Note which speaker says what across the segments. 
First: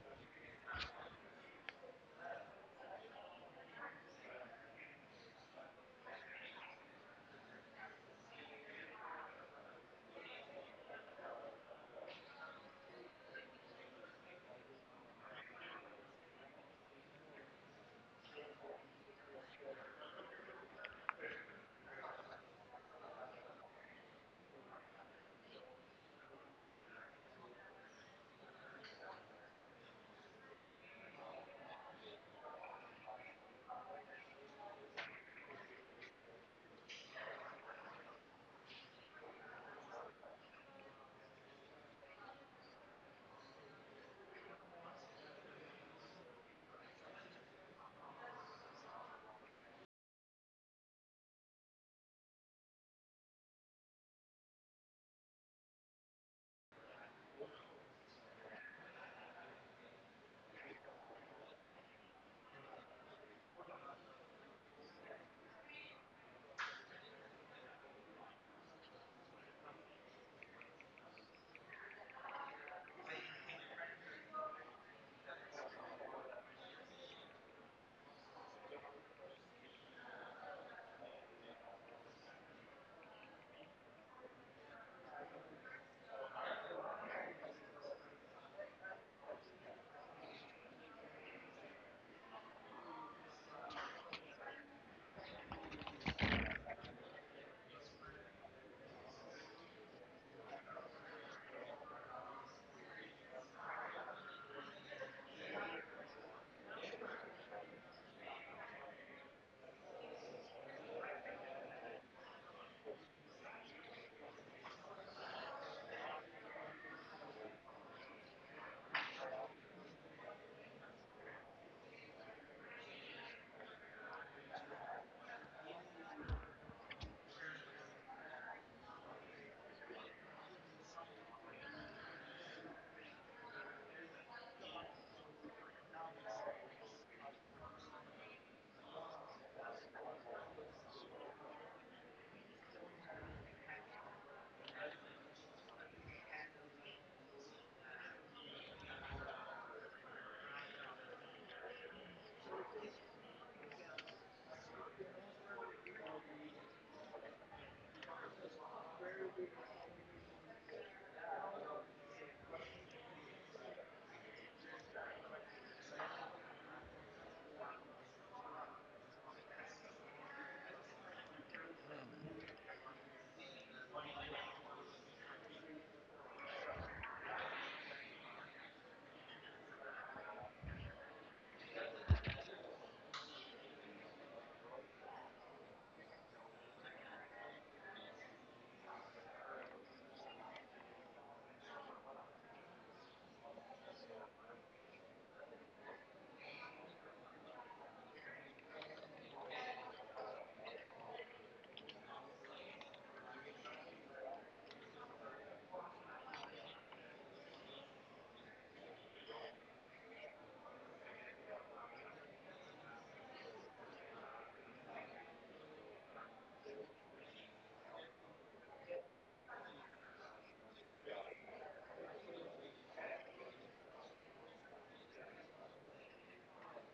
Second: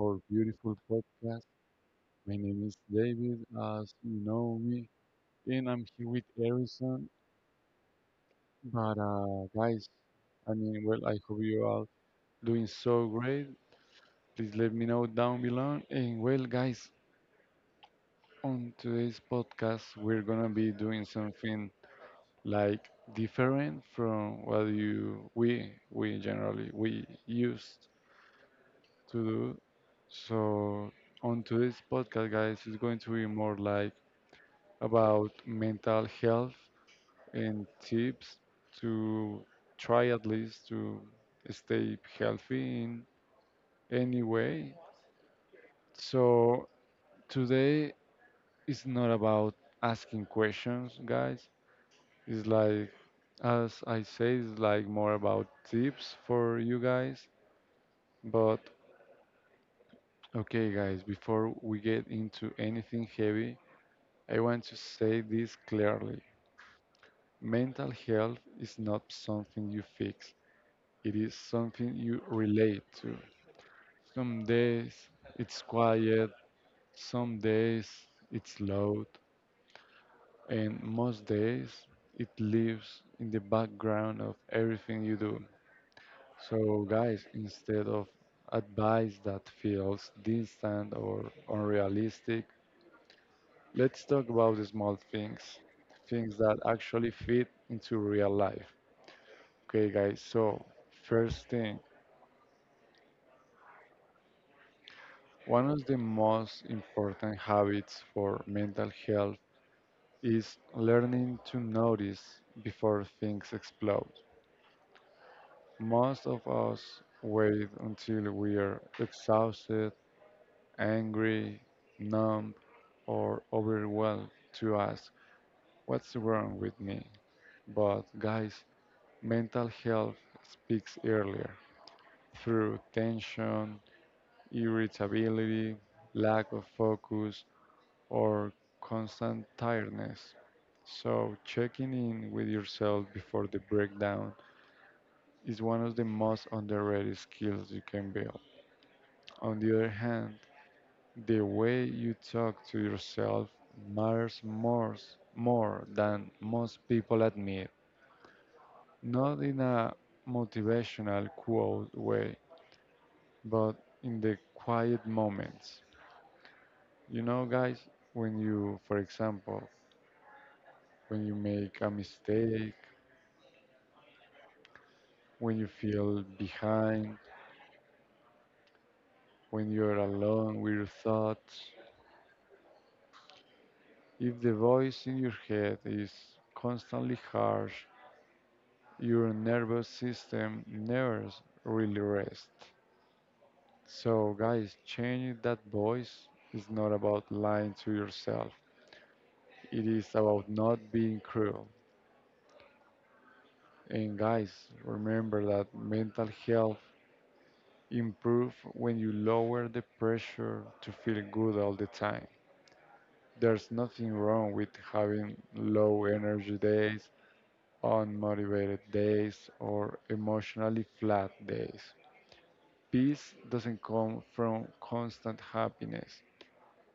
Speaker 1: our beautiful podcast. My name is David, as you know me, and I'm here with Harrison. But guys, I mean, well, I hope you are doing so great. Please let me know down below. And well, guys, on today's podcast, we're gonna be doing something like different from what you we generally we use. To do. So, on today's podcast, guys, is going to be more like about mental health and tips to try at least to stay healthy in any way. So, today is not about asking questions, guys. It's like, as I say, it's like more about tips for you guys. But, okay, guys, before we get into anything heavy, I want to say this clearly. Mental health is not something you fix, it is something you relate to. Some days it's quiet, some days it's loud, and most days it lives in the background of everything you do. So, guys, instead of advice that feels distant or unrealistic, let's talk about the small things, things that actually fit into real life. Okay, guys, so first thing, one of the most important habits for mental health is learning to notice before things explode. Most of us wait until we are exhausted, angry, numb, or overwhelmed to ask, what's wrong with me? But, guys, mental health speaks earlier through tension, irritability, lack of focus, or constant tiredness. So, checking in with yourself before the breakdown is one of the most underrated skills you can build. On the other hand, the way you talk to yourself matters more, more than most people admit. Not in a motivational quote way, but in the quiet moments. You know, guys, when you, for example, when you make a mistake, when you feel behind, when you're alone with your thoughts, if the voice in your head is constantly harsh, your nervous system never s- really rests. So, guys, changing that voice is not about lying to yourself, it is about not being cruel. And, guys, remember that mental health improve when you lower the pressure to feel good all the time. There's nothing wrong with having low energy days, unmotivated days, or emotionally flat days. Peace doesn't come from constant happiness.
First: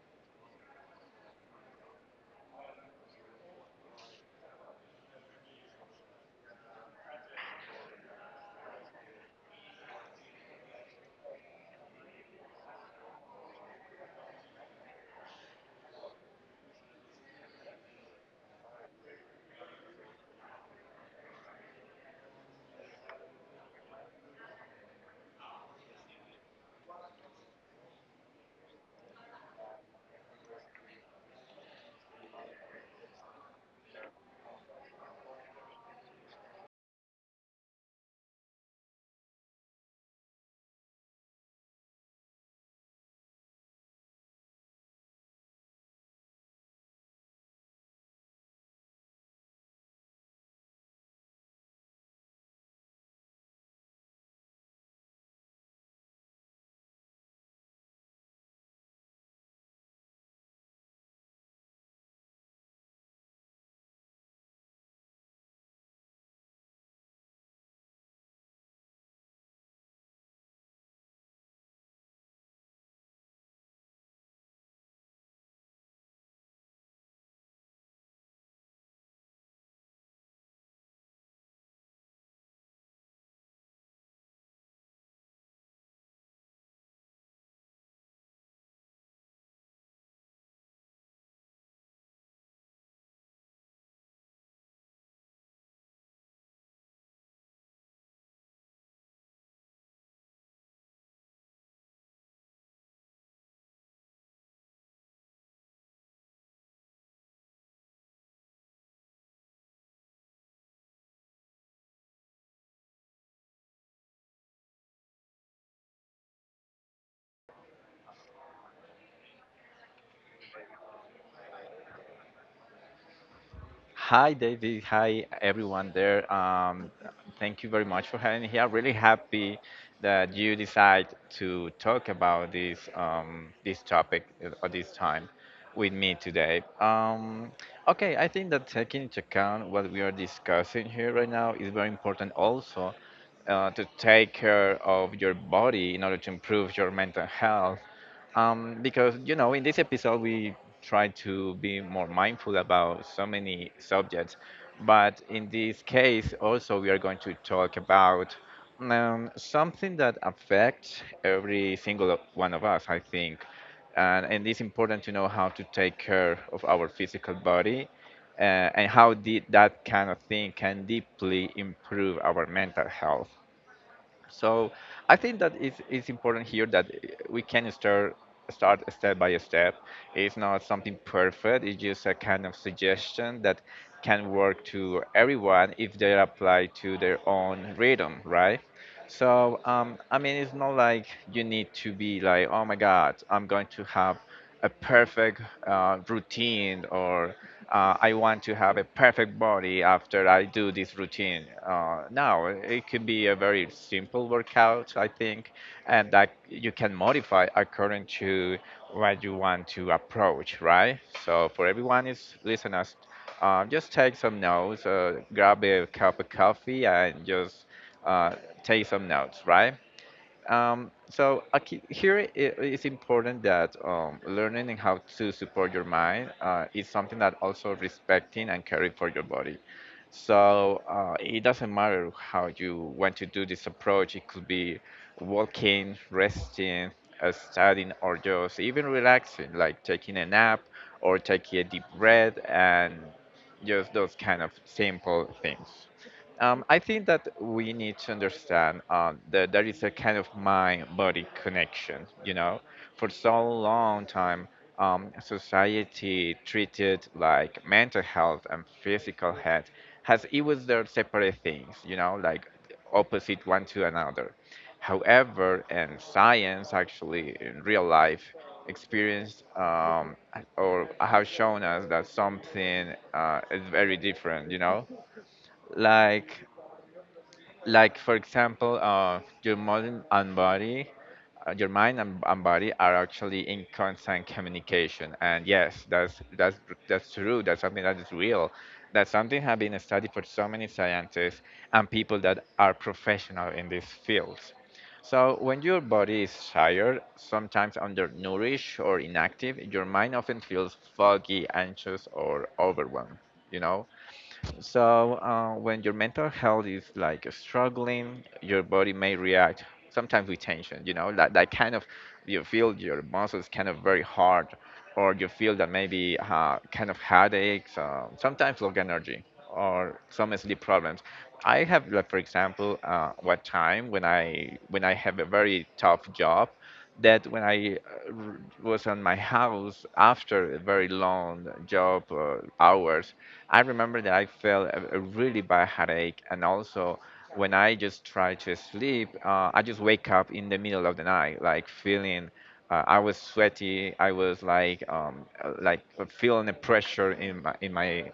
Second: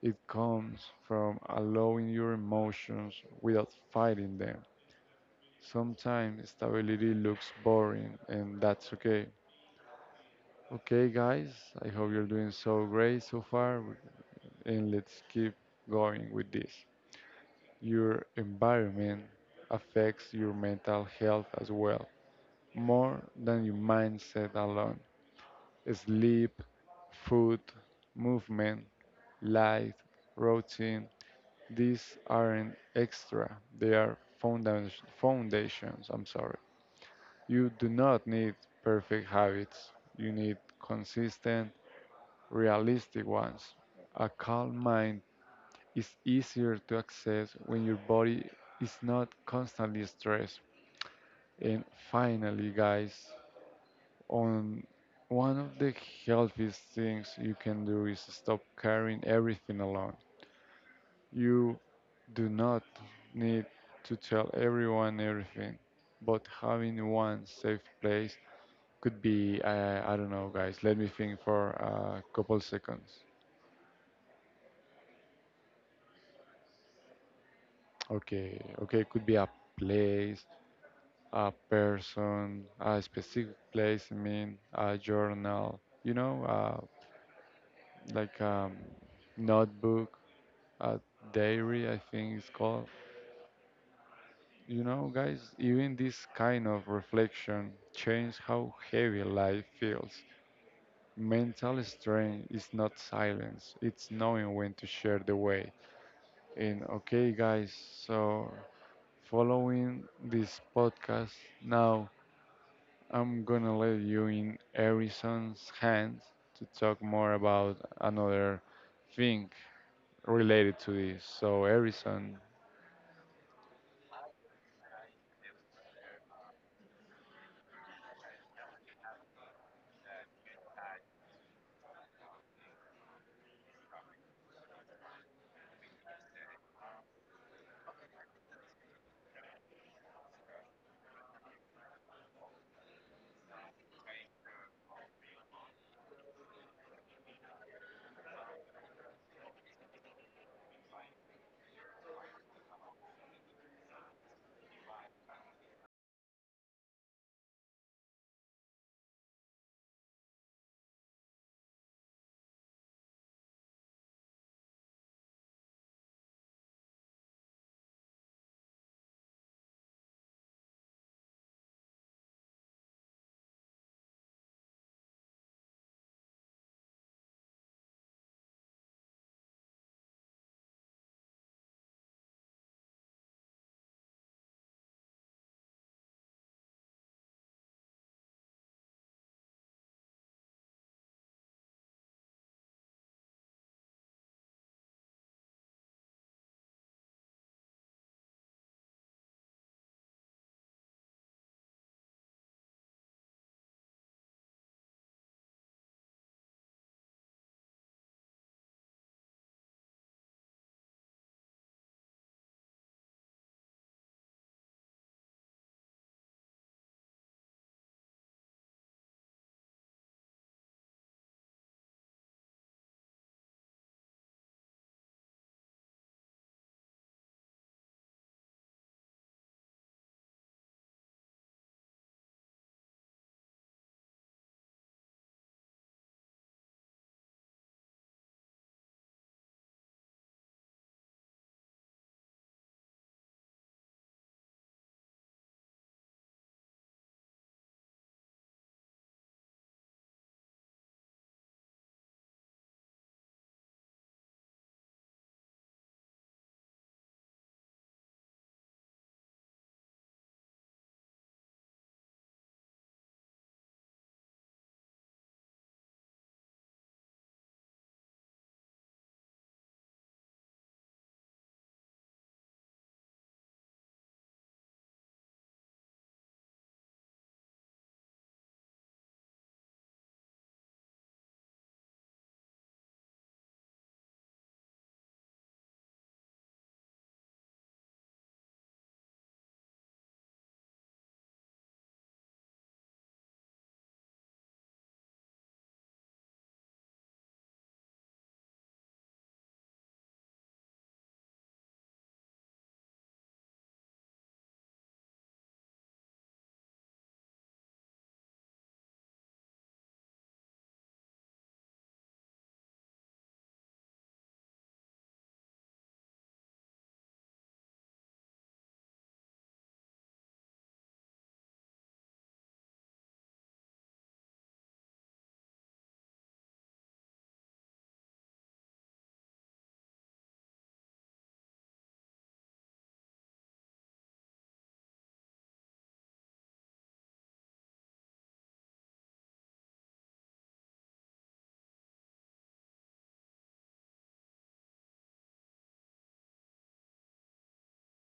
Speaker 1: It comes from allowing your emotions without fighting them. Sometimes stability looks boring, and that's okay. Okay, guys, I hope you're doing so great so far. And let's keep going with this. Your environment affects your mental health as well, more than your mindset alone. Sleep, food, movement, light, routine, these aren't extra. They are founda- foundations, I'm sorry. You do not need perfect habits. You need consistent, realistic ones. A calm mind is easier to access when your body is not constantly stressed. And finally, guys, on one of the healthiest things you can do is stop carrying everything alone. You do not need to tell everyone everything, but having one safe place could be, I don't know, guys, let me think for a couple seconds. Okay, okay, could be a place, a person, a specific place, I mean, a journal, you know, like a notebook, a diary, I think it's called. You know, guys, even this kind of reflection changes how heavy life feels. Mental strain is not silence, it's knowing when to share the way. And okay, guys, so following this podcast now I'm gonna let you in Harrison's hands to talk more about another thing related to this. So, Harrison,
Speaker 2: Hi, David. Hi, everyone there. Thank you very much for having me here. Really happy that you decide to talk about this this topic at this time with me today. Okay, I think that taking into account what we are discussing here right now is very important also, to take care of your body in order to improve your mental health, because in this episode we try to be more mindful about so many subjects, but in this case also we are going to talk about something that affects every single one of us, I think. And it's important to know how to take care of our physical body, uh, and how that kind of thing can deeply improve our mental health. So I think that it's important here that, we can start step by step. It's not something perfect. It's just a kind of suggestion that can work to everyone if they apply to their own rhythm, right? So I mean, it's not like you need to be like, oh my God, I'm going to have a perfect routine, or I want to have a perfect body after I do this routine. No, it could be a very simple workout, I think, and that you can modify according to what you want to approach, right? So for everyone is listeners, just take some notes, grab a cup of coffee, and just uh, take some notes, right? So a key, here it is important that, learning and how to support your mind, is something that also respecting and caring for your body. So, it doesn't matter how you want to do this approach. It could be walking, resting, studying, or just even relaxing, like taking a nap or taking a deep breath, and just those kind of simple things. I think that we need to understand, that there is a kind of mind-body connection. You know, for so long time, society treated like mental health and physical health as it was their separate things. You know, like opposite one to another. However, and science actually in real life experienced, or have shown us that something, is very different. You know, like like for example, your mind and body, your mind and body are actually in constant communication, and yes, that's that's true. That's something that is real. That's something have been studied for so many scientists and people that are professional in these fields. So when your body is tired, sometimes undernourished or inactive, your mind often feels foggy, anxious, or overwhelmed, you know. So, when your mental health is like struggling, your body may react sometimes with tension, you know, that kind of, you feel your muscles kind of very hard, or you feel that maybe, kind of headaches, sometimes low energy, or some sleep problems. I have, like, for example, one time when I have a very tough job, that when I, was on my house after a very long job, hours, I remember that I felt, a really bad headache. And also, when I just try to sleep, I just wake up in the middle of the night, like feeling. I was sweaty. I was like, feeling the pressure in my in my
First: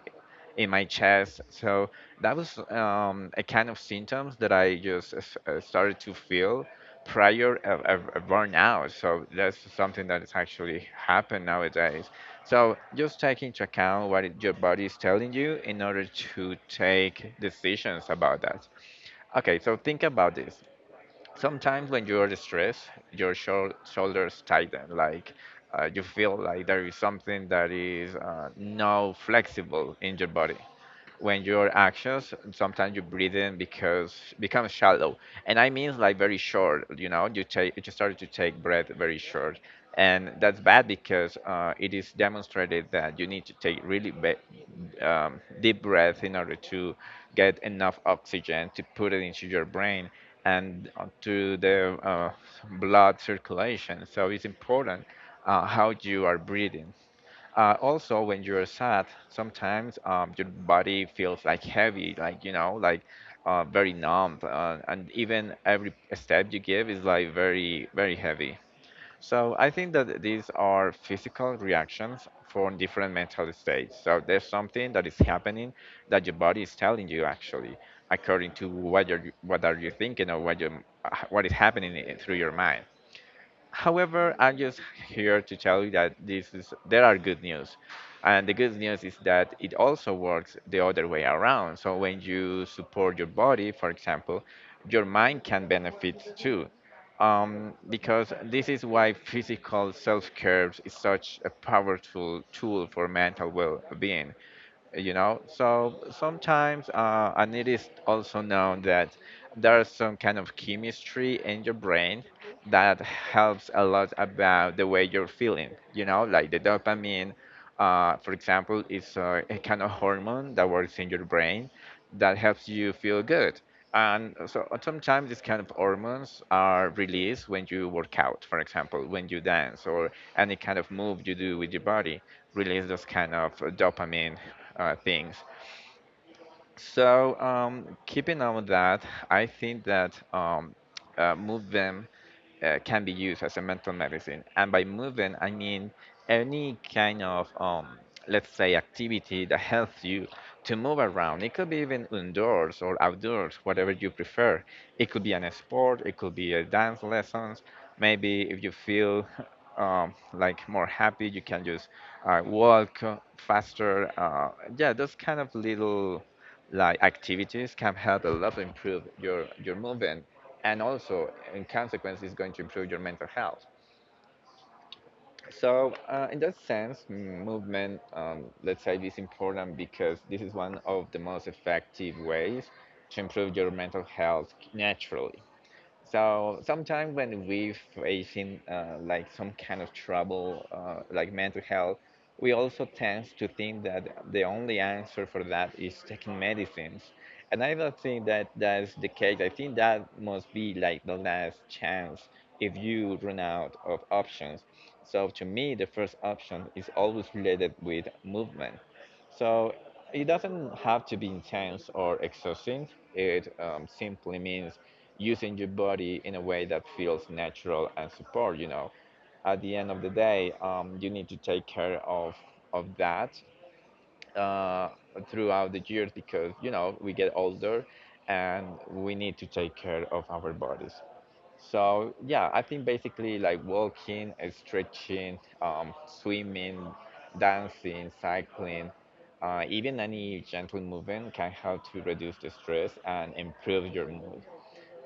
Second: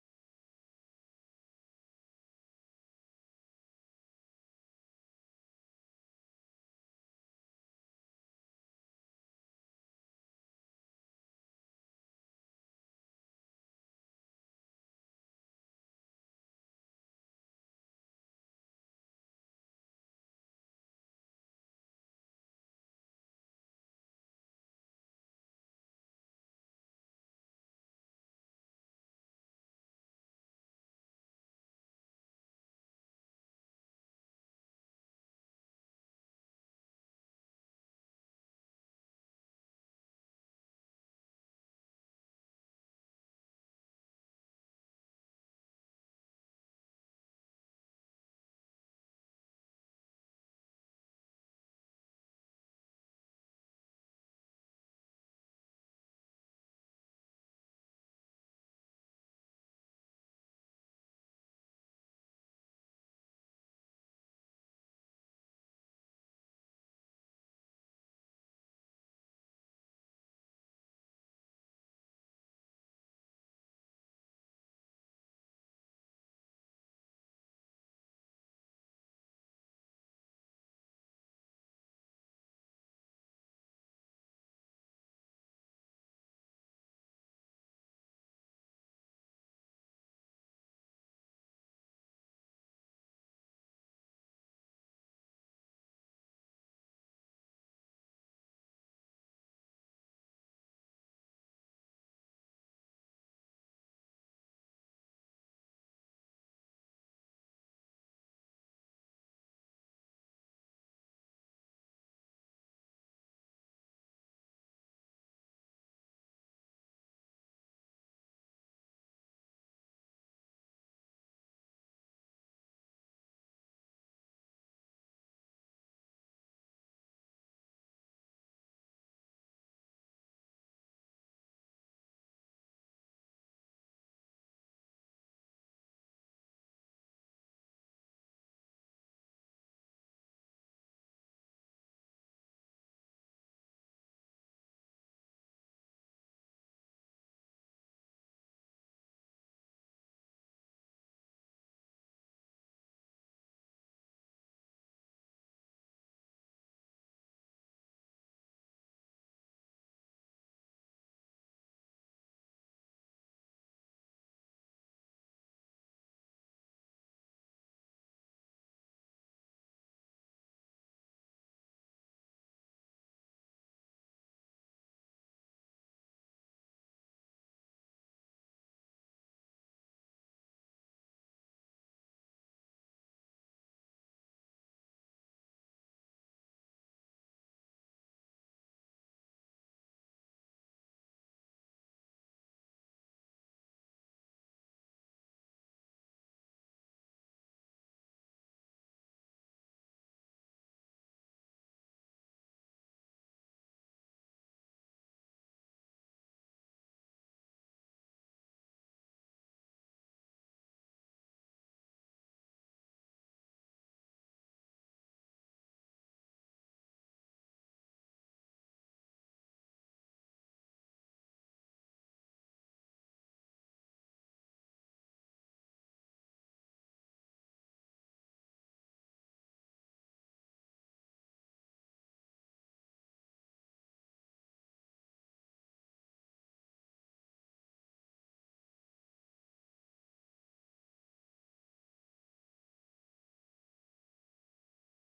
Speaker 2: in my chest. So that was, a kind of symptoms that I just, started to feel prior of burnout. So that's something that is actually happened nowadays. So just take into account what, your body is telling you in order to take decisions about that. Okay, so think about this. Sometimes when you are stressed, your shoulders tighten, like, you feel like there is something that is, not flexible in your body, when your actions sometimes you breathe in because becomes shallow, and I mean like very short, you know, you just started to take breath very short. And that's bad because, it is demonstrated that you need to take really, deep breath in order to get enough oxygen to put it into your brain, and, to the, blood circulation. So it's important, how you are breathing. Also, when you're sad, sometimes, your body feels like heavy, like you know, like, very numb, and even every step you give is like very, very heavy. So I think that these are physical reactions for different mental states. So there's something that is happening, that your body is telling you actually, according to what you're, what are you thinking, or what you, what is happening through your mind. However, I'm just here to tell you that this is there are good news. And the good news is that it also works the other way around. So when you support your body, for example, your mind can benefit too. Because this is why physical self-care is such a powerful tool for mental well-being, you know. So sometimes, and it is also known that there's some kind of chemistry in your brain that helps a lot about the way you're feeling, you know, like the dopamine, for example is, a kind of hormone that works in your brain that helps you feel good. And so, sometimes these kind of hormones are released when you work out, for example, when you dance, or any kind of move you do with your body, release those kind of, dopamine, things. So, keeping on that, I think that, movement, can be used as a mental medicine. And by movement, I mean any kind of, let's say, activity that helps you to move around. It could be even indoors or outdoors, whatever you prefer. It could be an sport, it could be a dance lessons. Maybe if you feel like more happy, you can just, walk, faster. Yeah, those kind of little like activities can help a lot to improve your movement, and also in consequence is going to improve your mental health. So, in that sense, movement, let's say is important because this is one of the most effective ways to improve your mental health naturally. So sometimes when we facing, like some kind of trouble, like mental health, we also tend to think that the only answer for that is taking medicines, and I don't think that that's the case. I think that must be like the last chance if you run out of options. So to me, the first option is always related with movement. So it doesn't have to be intense or exhausting. It, simply means using your body in a way that feels natural and support. You know, at the end of the day, you need to take care of that, uh, throughout the years, because we get older, and we need to take care of our bodies. So yeah, I think basically like walking, stretching, swimming, dancing, cycling, even any gentle movement can help to reduce the stress and improve your mood.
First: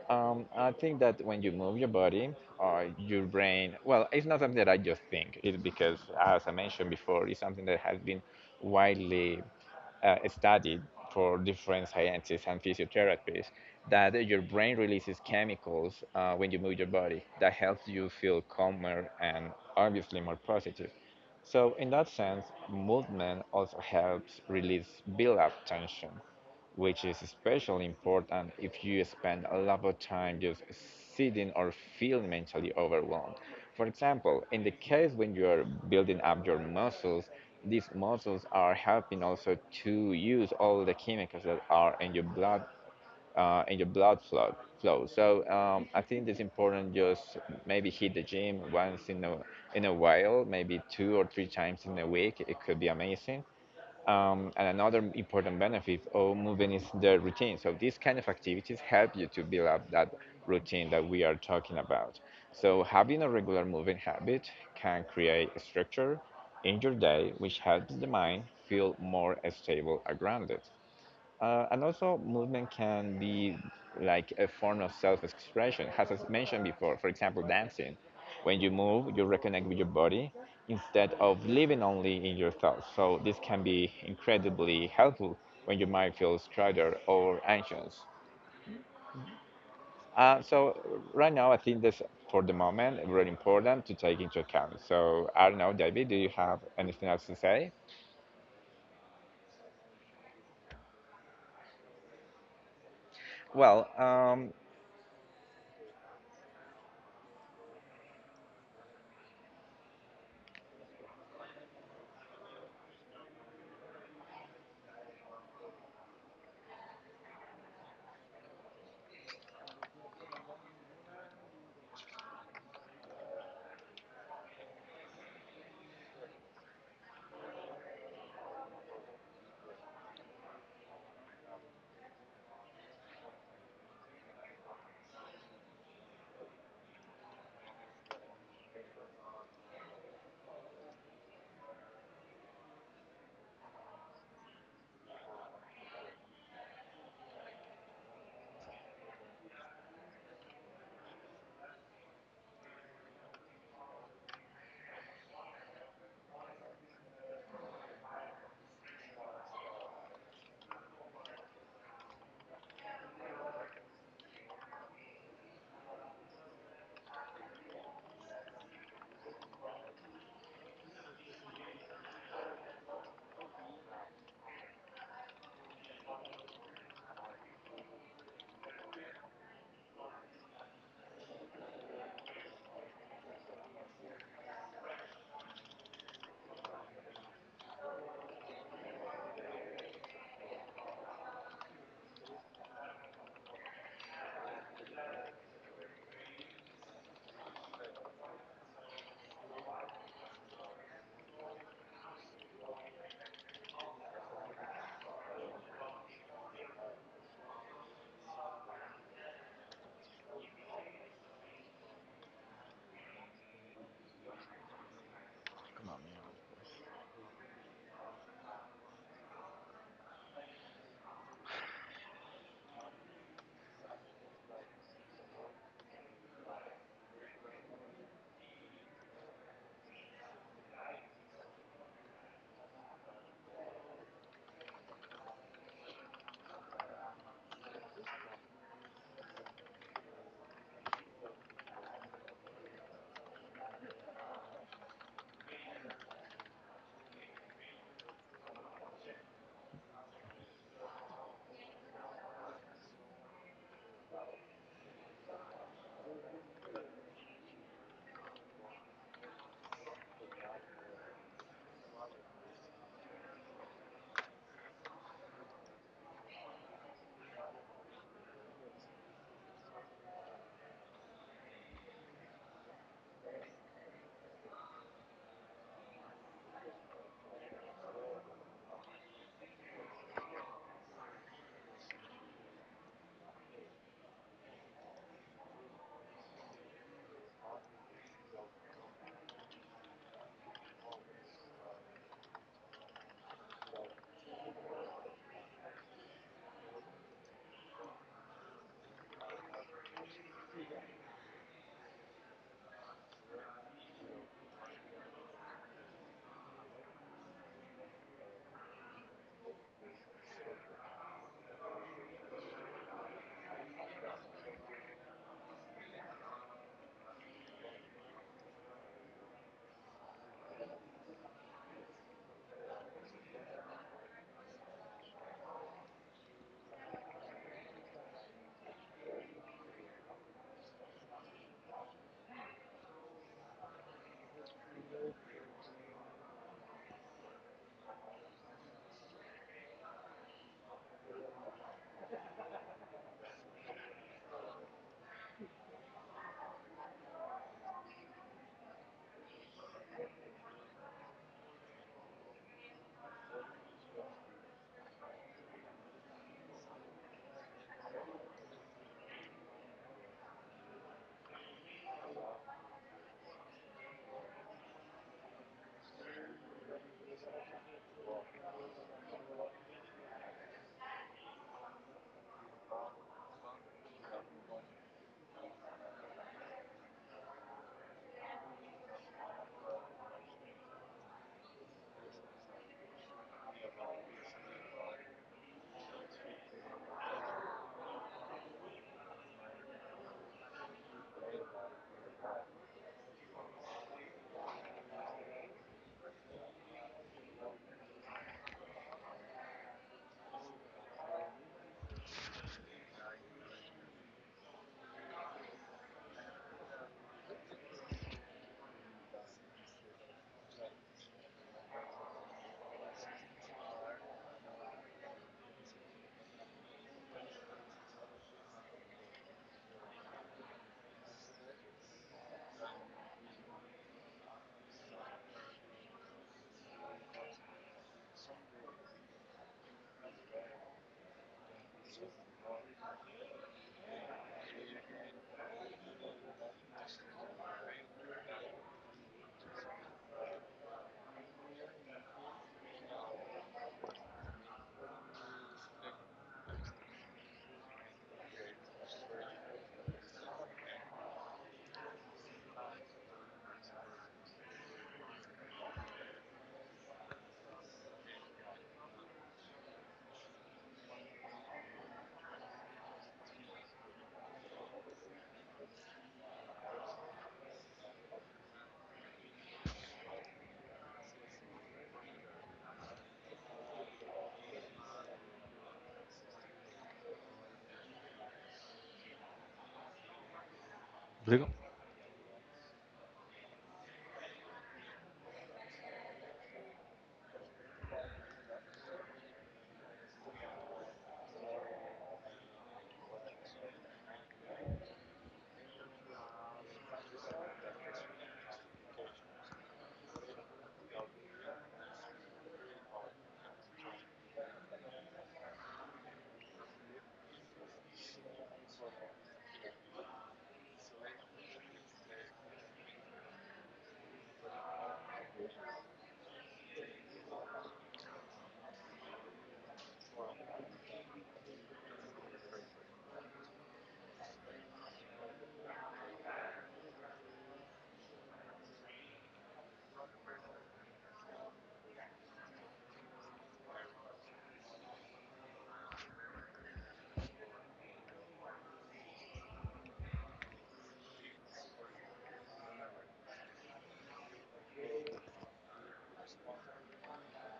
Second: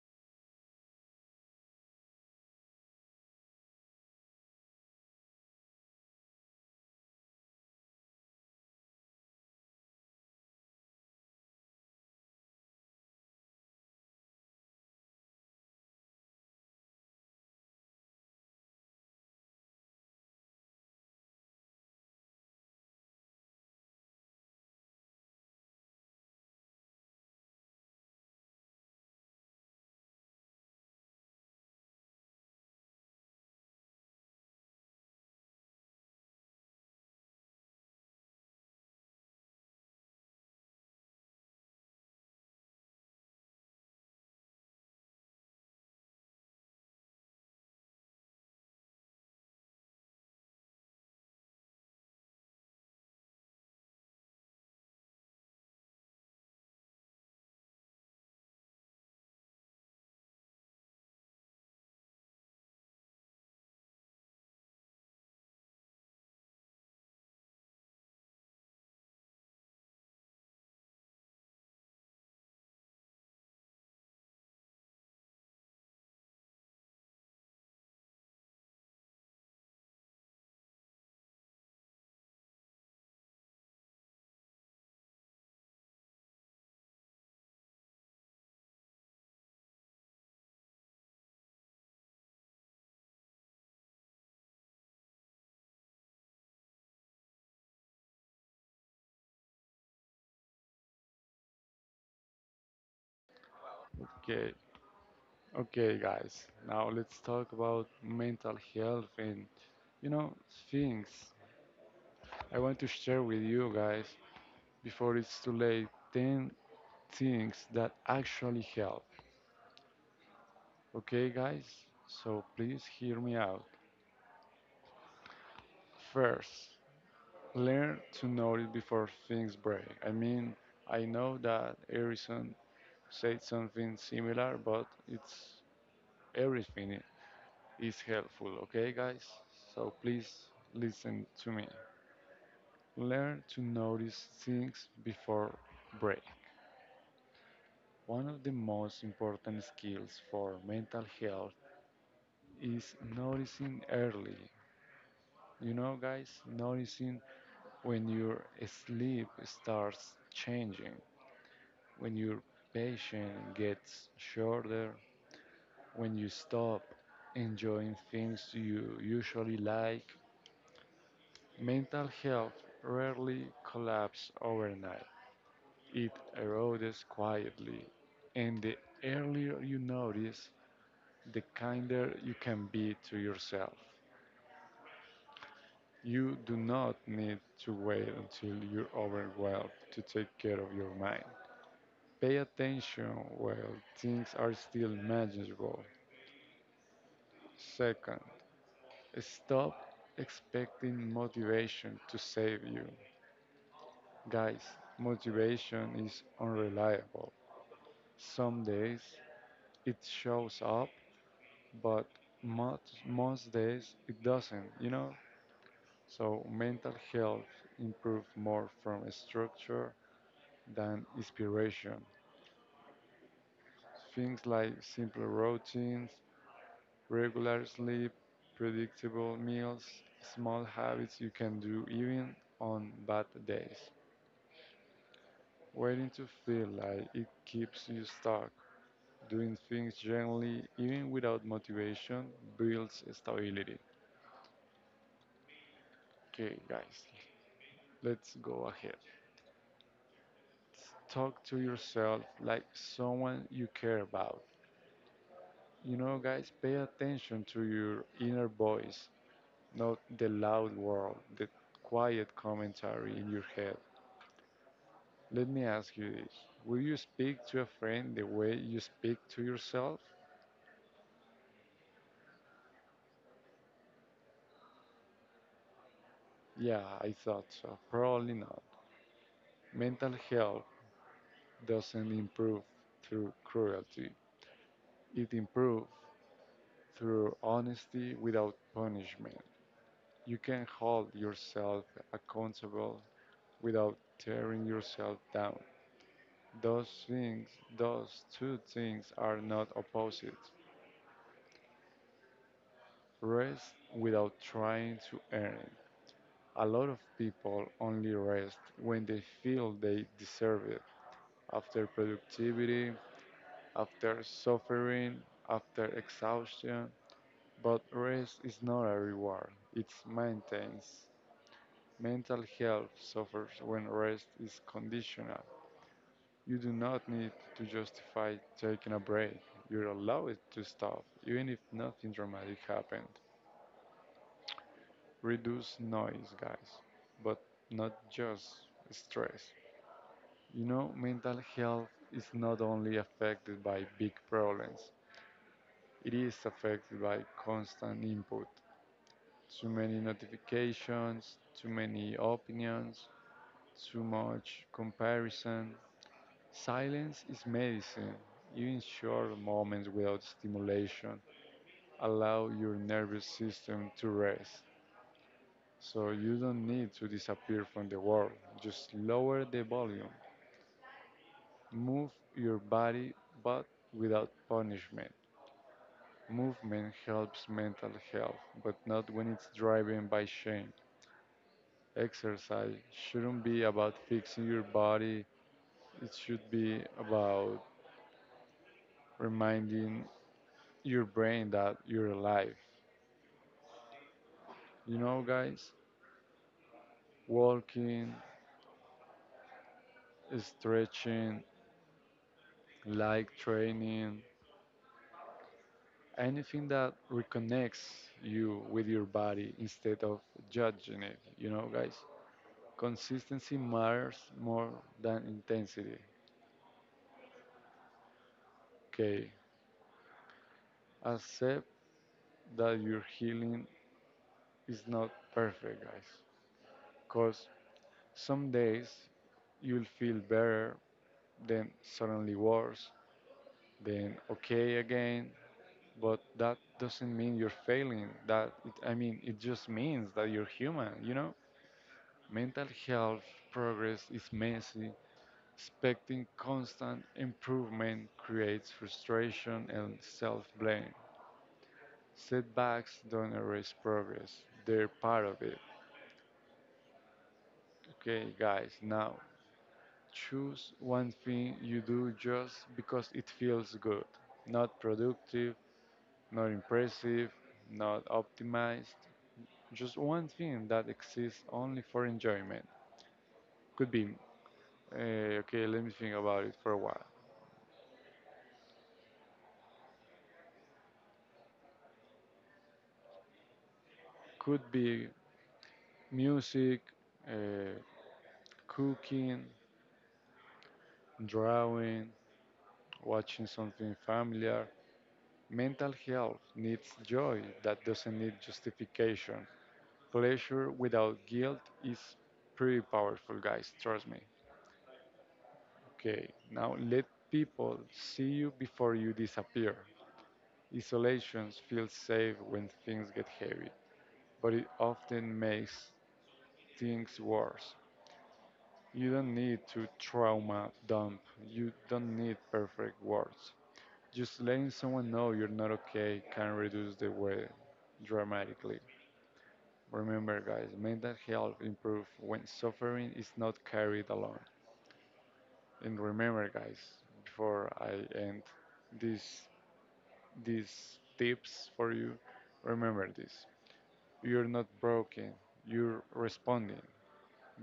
Speaker 2: I think that when you move your body, your brain, well, it's not something that I just think. It's because, as I mentioned before, it's something that has been widely, studied for different scientists and physiotherapists, that your brain releases chemicals, when you move your body that helps you feel calmer and obviously more positive. So, in that sense, movement also helps release build up tension, which is especially important if you spend a lot of time just sitting or feel mentally overwhelmed. For example, in the case when you're building up your muscles, these muscles are helping also to use all the chemicals that are in your blood, and your blood flow. So, I think it's important just maybe hit the gym once in a while, maybe two or three times in a week. It could be amazing. And another important benefit of moving is the routine. So these kind of activities help you to build up that routine that we are talking about. So having a regular moving habit can create structure in your day, which helps the mind feel more stable and grounded. And also, movement can be like a form of self expression, as I mentioned before. For example, dancing. When you move, you reconnect with your body instead of living only in your thoughts. So, this can be incredibly helpful when your mind feels cluttered or anxious. So, right now, I think that's for the moment really important to take into account. So, I don't know, David, do you have anything else to say? Well,
Speaker 1: okay, okay, guys, now let's talk about mental health and you know, things I want to share with you guys before it's too late 10 things that actually help. Okay, guys, so please hear me out. First, learn to notice before things break. I mean, I know that Harrison said something similar, but it's everything is helpful, okay, guys? So please listen to me. Learn to notice things before break. One of the most important skills for mental health is noticing early. You know, guys, noticing when your sleep starts changing, when your patience gets shorter, when you stop enjoying things you usually like, mental health rarely collapses overnight. It erodes quietly, and the earlier you notice, the kinder you can be to yourself. You do not need to wait until you're overwhelmed to take care of your mind. Pay attention while things are still manageable. Second, stop expecting motivation to save you. Guys, motivation is unreliable. Some days it shows up, but most, most days it doesn't, you know? So mental health improves more from structure than inspiration. Things like simple routines, regular sleep, predictable meals, small habits you can do even on bad days. Waiting to feel like it keeps you stuck. Doing things gently, even without motivation, builds stability. Okay, guys, let's go ahead. Talk to yourself like someone you care about. You know, guys, pay attention to your inner voice, not the loud world, the quiet commentary in your head. Let me ask you this: will you speak to a friend the way you speak to yourself? Yeah, I thought so. Probably not. Mental health doesn't improve through cruelty. It improves through honesty without punishment. You can hold yourself accountable without tearing yourself down. Those things, those two things are not opposites. Rest without trying to earn it. A lot of people only rest when they feel they deserve it after productivity, after suffering, after exhaustion. But rest is not a reward, it maintains. Mental health suffers when rest is conditional. You do not need to justify taking a break. You're allowed to stop, even if nothing dramatic happened. Reduce noise, guys, but not just stress. You know, mental health is not only affected by big problems, it is affected by constant input. Too many notifications, too many opinions, too much comparison. Silence is medicine. Even short moments without stimulation allow your nervous system to rest. So you don't need to disappear from the world. Just lower the volume. Move your body, but without punishment. Movement helps mental health, but not when it's driven by shame. Exercise shouldn't be about fixing your body. It should be about reminding your brain that you're alive. You know, guys, walking, stretching, light training, anything that reconnects you with your body instead of judging it. You know, guys, consistency matters more than intensity. Okay, accept that your healing is not perfect, guys because some days you'll feel better, then suddenly worse, then okay again. But that doesn't mean you're failing. I mean, it just means that you're human. You know, mental health progress is messy. Expecting constant improvement creates frustration and self-blame. Setbacks don't erase progress. They're part of it. Okay, guys, now choose one thing you do just because it feels good. Not productive, not impressive, not optimized. Just one thing that exists only for enjoyment. Could be, okay, let me think about it for a while.
Speaker 2: Rodrigo?
Speaker 1: Could be music, uh, cooking, drawing, watching something familiar. Mental health needs joy that doesn't need justification. Pleasure without guilt is pretty powerful, guys. Trust me. Okay, now let people see you before you disappear. Isolation feels safe when things get heavy, but it often makes things worse. You don't need to trauma dump. You don't need perfect words. Just letting someone know you're not okay can reduce the weight dramatically. Remember, guys, mental health improves when suffering is not carried alone. And remember, guys, before I end these these tips for you, remember this: you're not broken. You're responding.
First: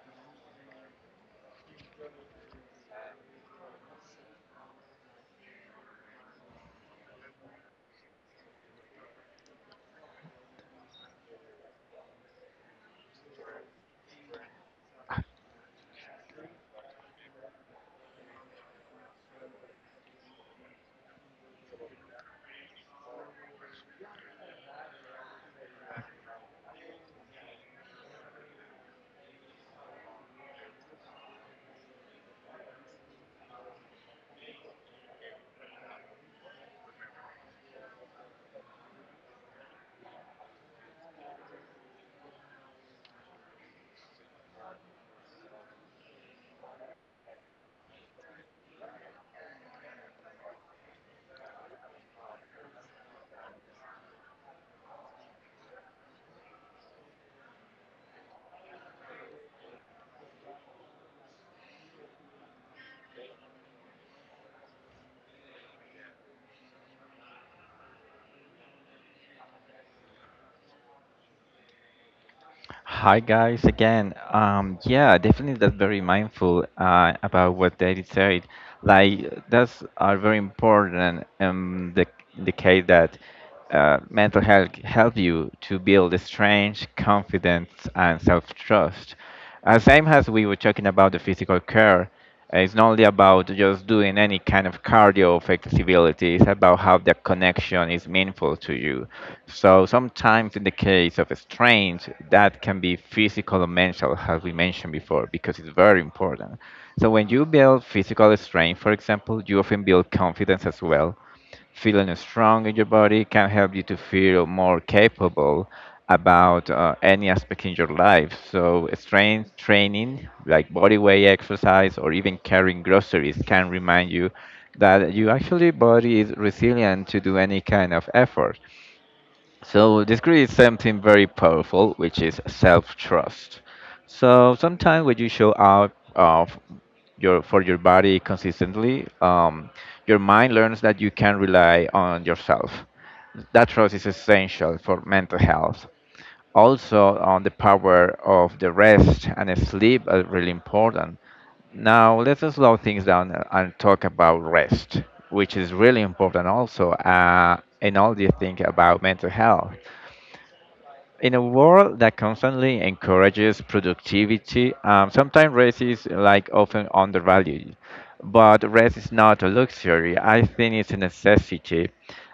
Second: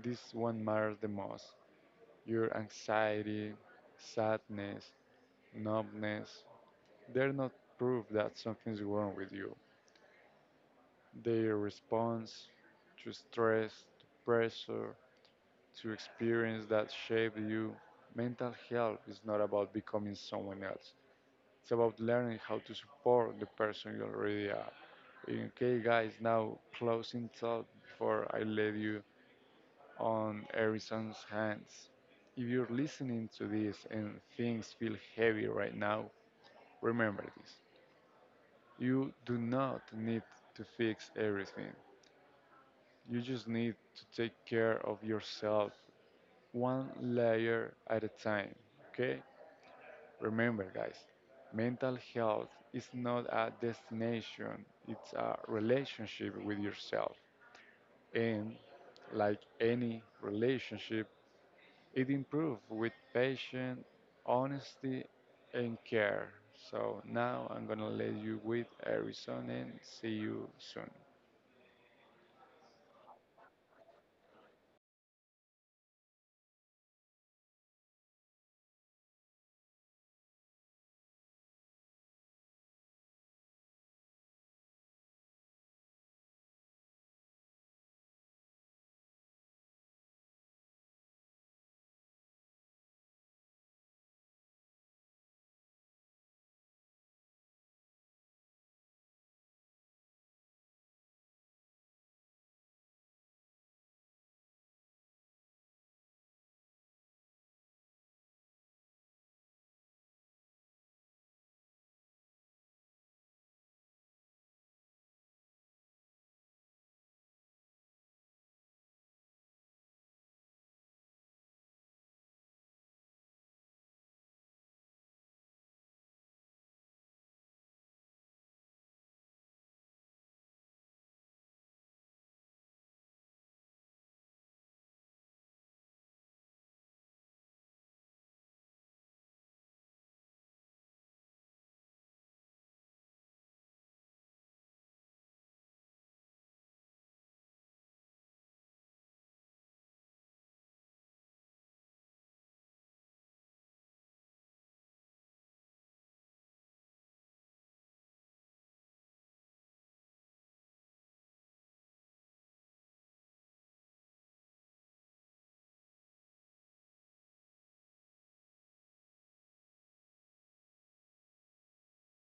Speaker 1: This one matters the most. Your anxiety, sadness, numbness, they're not proof that something's wrong with you. Their response to stress, to pressure, to experience that shape you. Mental health is not about becoming someone else. It's about learning how to support the person you already are. Okay, guys, now closing thought before I let you on Harrison's hands. If you're listening to this and things feel heavy right now, remember this. You do not need to fix everything. You just need to take care of yourself one layer at a time, okay? Remember, guys, mental health is not a destination, it's a relationship with yourself. And like any relationship, it improves with patience, honesty, and care. So now I'm gonna let you with Arizona and see you soon.
Speaker 2: Hi guys again. Yeah, definitely that's very mindful about what David said. Like that's are very important the case that mental health help you to build strength, confidence, and self-trust. Same as we were talking about the physical care, it's not only about just doing any kind of cardio or flexibility. It's about how the connection is meaningful to you. So sometimes in the case of strains, that can be physical or mental, as we mentioned before, because it's very important. So when you build physical strength, for example, you often build confidence as well. Feeling strong in your body can help you to feel more capable about any aspect in your life. So strength training, like body weight exercise or even carrying groceries, can remind you that you actually body is resilient to do any kind of effort. So this creates something very powerful, which is self-trust. So sometimes when you show up of your for your body consistently, your mind learns that you can rely on yourself. That trust is essential for mental health. Also, on the power of the rest and sleep are really important. Now, let's slow things down and talk about rest, which is really important also in all the think about mental health. In a world that constantly encourages productivity, sometimes rest is like often undervalued. But rest is not a luxury. I think it's a necessity.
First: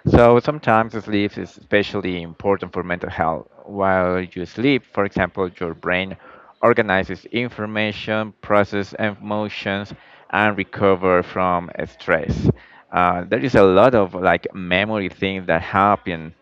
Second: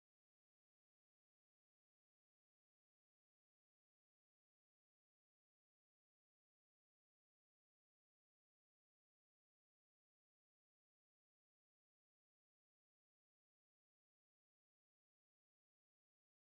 Speaker 2: So sometimes sleep is especially important for mental health. While you sleep, for example, your brain organizes information, process emotions, and recover from stress. There is a lot of like memory things that happen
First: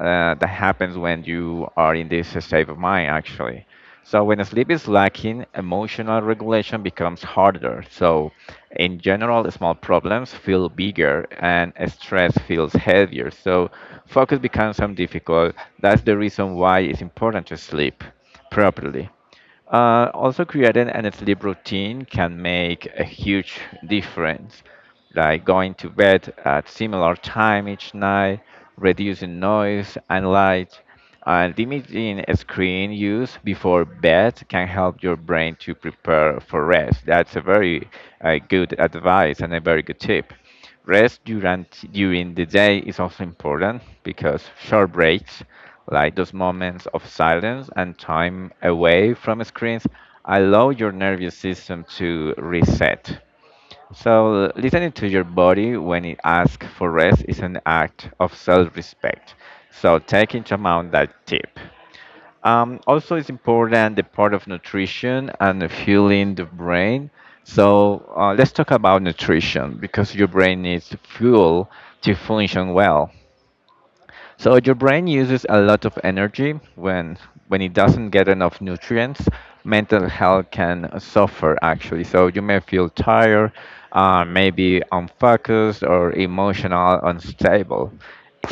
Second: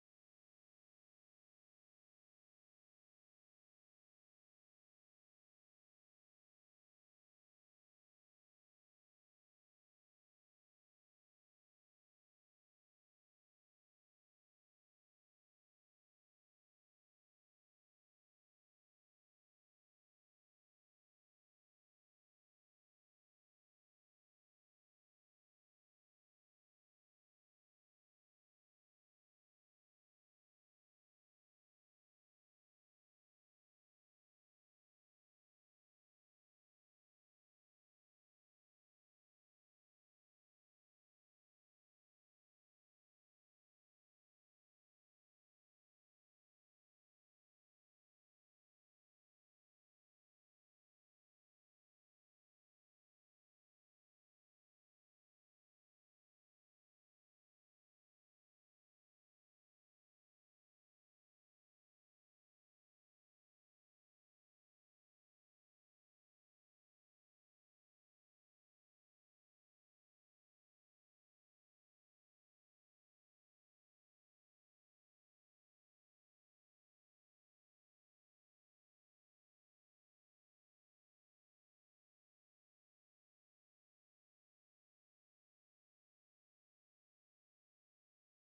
Speaker 2: that happens when you are in this state of mind, actually. So when sleep is lacking, emotional regulation becomes harder. So in general, small problems feel bigger and stress feels heavier. So focus becomes some difficult. That's the reason why it's important to sleep properly. Also, creating an sleep routine can make a huge difference, like going to bed at similar time each night, reducing noise and light, and limiting screen use before bed can help your brain to prepare for rest. That's a very good advice and a very good tip. Rest during the day is also important because short breaks, like those moments of silence and time away from screens, allow your nervous system to reset. So, listening to your body when it asks for rest is an act of self respect. So, take into account that tip. Also, it's important the part of nutrition and the fueling the brain. So let's talk about nutrition because your brain needs fuel to function well. So your brain uses a lot of energy when it doesn't get enough nutrients. Mental health can suffer actually. So you may feel tired, maybe unfocused or emotional unstable.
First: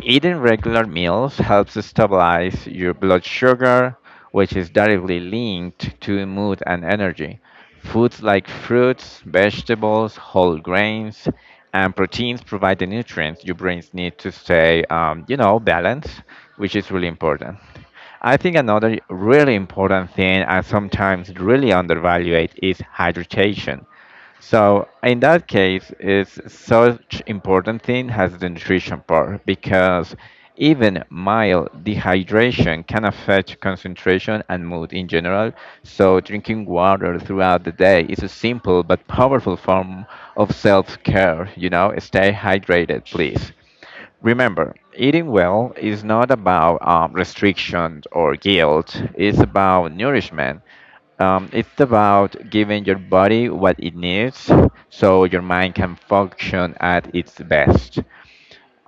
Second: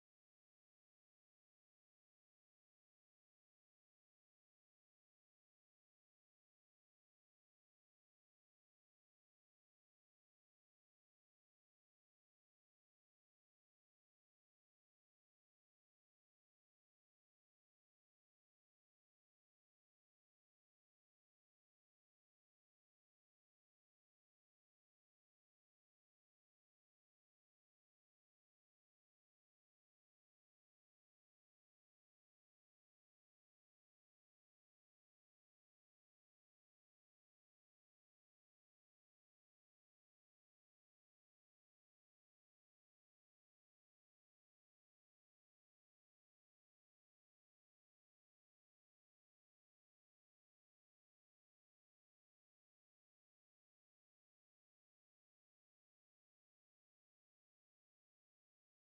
Speaker 2: Eating regular meals helps stabilize your blood sugar, which is directly linked to mood and energy. Foods like fruits, vegetables, whole grains, and proteins provide the nutrients your brains need to stay, balanced, which is really important. I think another really important thing and sometimes really undervalued is hydration. So in that case, it's such important thing has the nutrition part because even mild dehydration can affect concentration and mood in general. So drinking water throughout the day is a simple but powerful form of self-care. You know, stay hydrated, please. Remember, eating well is not about restrictions or guilt. It's about nourishment. It's about giving your body what it needs so your mind can function at its best.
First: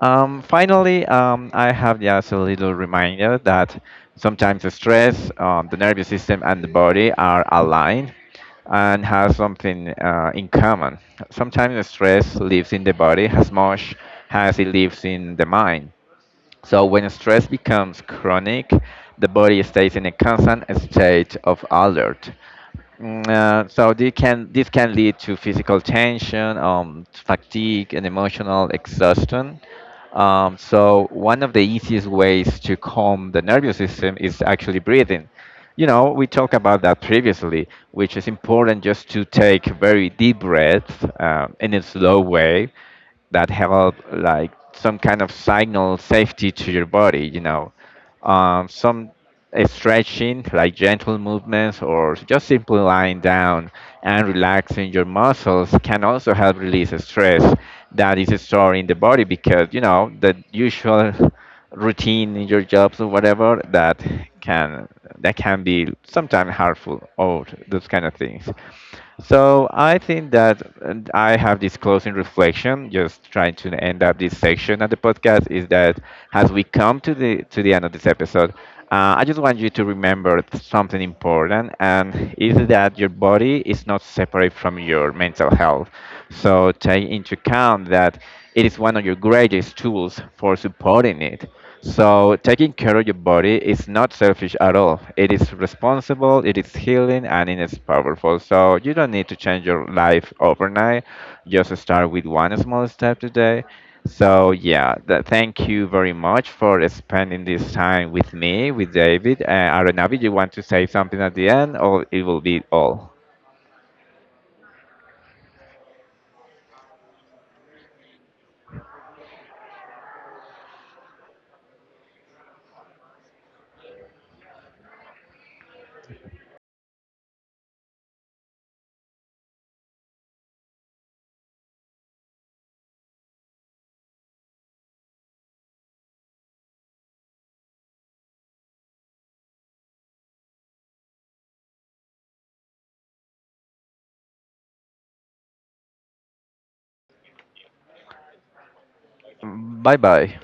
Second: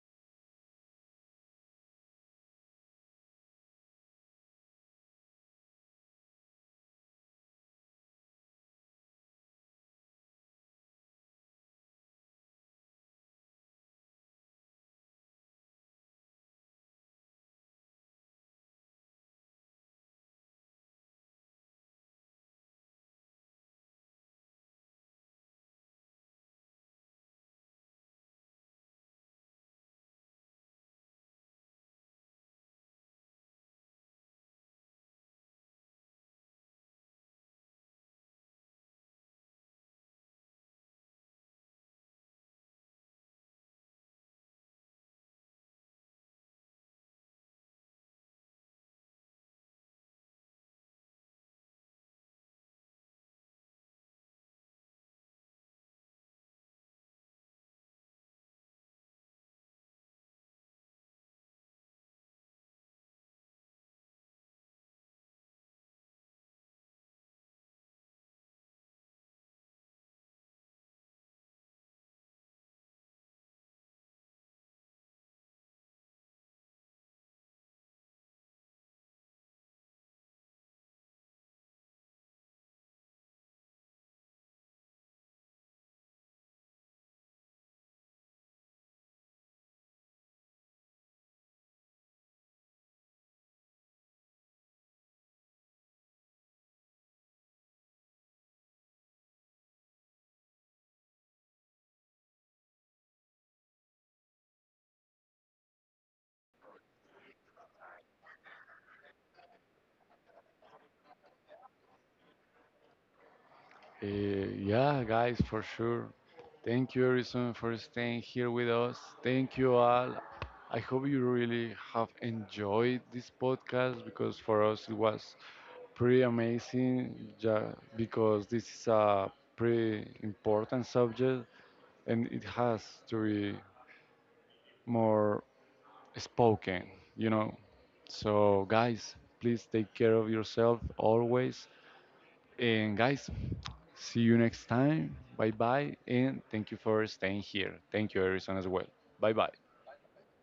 Speaker 2: Finally, I have just a little reminder that sometimes the stress, the nervous system, and the body are aligned and have something in common. Sometimes the stress lives in the body as much as it lives in the mind. So when stress becomes chronic, the body stays in a constant state of alert. So this can lead to physical tension, fatigue, and emotional exhaustion. So one of the easiest ways to calm the nervous system is actually breathing. You know, we talked about that previously, which is important just to take very deep breaths in a slow way that help like some kind of signal safety to your body, you know. Some stretching, like gentle movements, or just simply lying down and relaxing your muscles can also help release stress that is stored in the body because, you know, the usual routine in your jobs or whatever that can be sometimes harmful or those kind of things. So I think that I have this closing reflection, just trying to end up this section of the podcast, is that as we come to the end of this episode, I just want you to remember something important, and is that your body is not separate from your mental health. So take into account that it is one of your greatest tools for supporting it. So taking care of your body is not selfish at all. It is responsible, it is healing, and it is powerful. So you don't need to change your life overnight. Just start with one small step today. So yeah, thank you very much for spending this time with me, with David. Aronavi, you want to say something at the end, or it will be all?
Speaker 1: Uh, yeah, guys, for sure. Thank you, Harrison, for staying here with us. Thank you all. I hope you really have enjoyed this podcast because for us it was pretty amazing. Yeah, because this is a pretty important subject and it has to be more spoken, you know. So, guys, please take care of yourself always and guys, see you next time. Bye bye. And thank you for staying here. Thank you, Harrison, as well. Bye bye.
Speaker 2: Bye bye.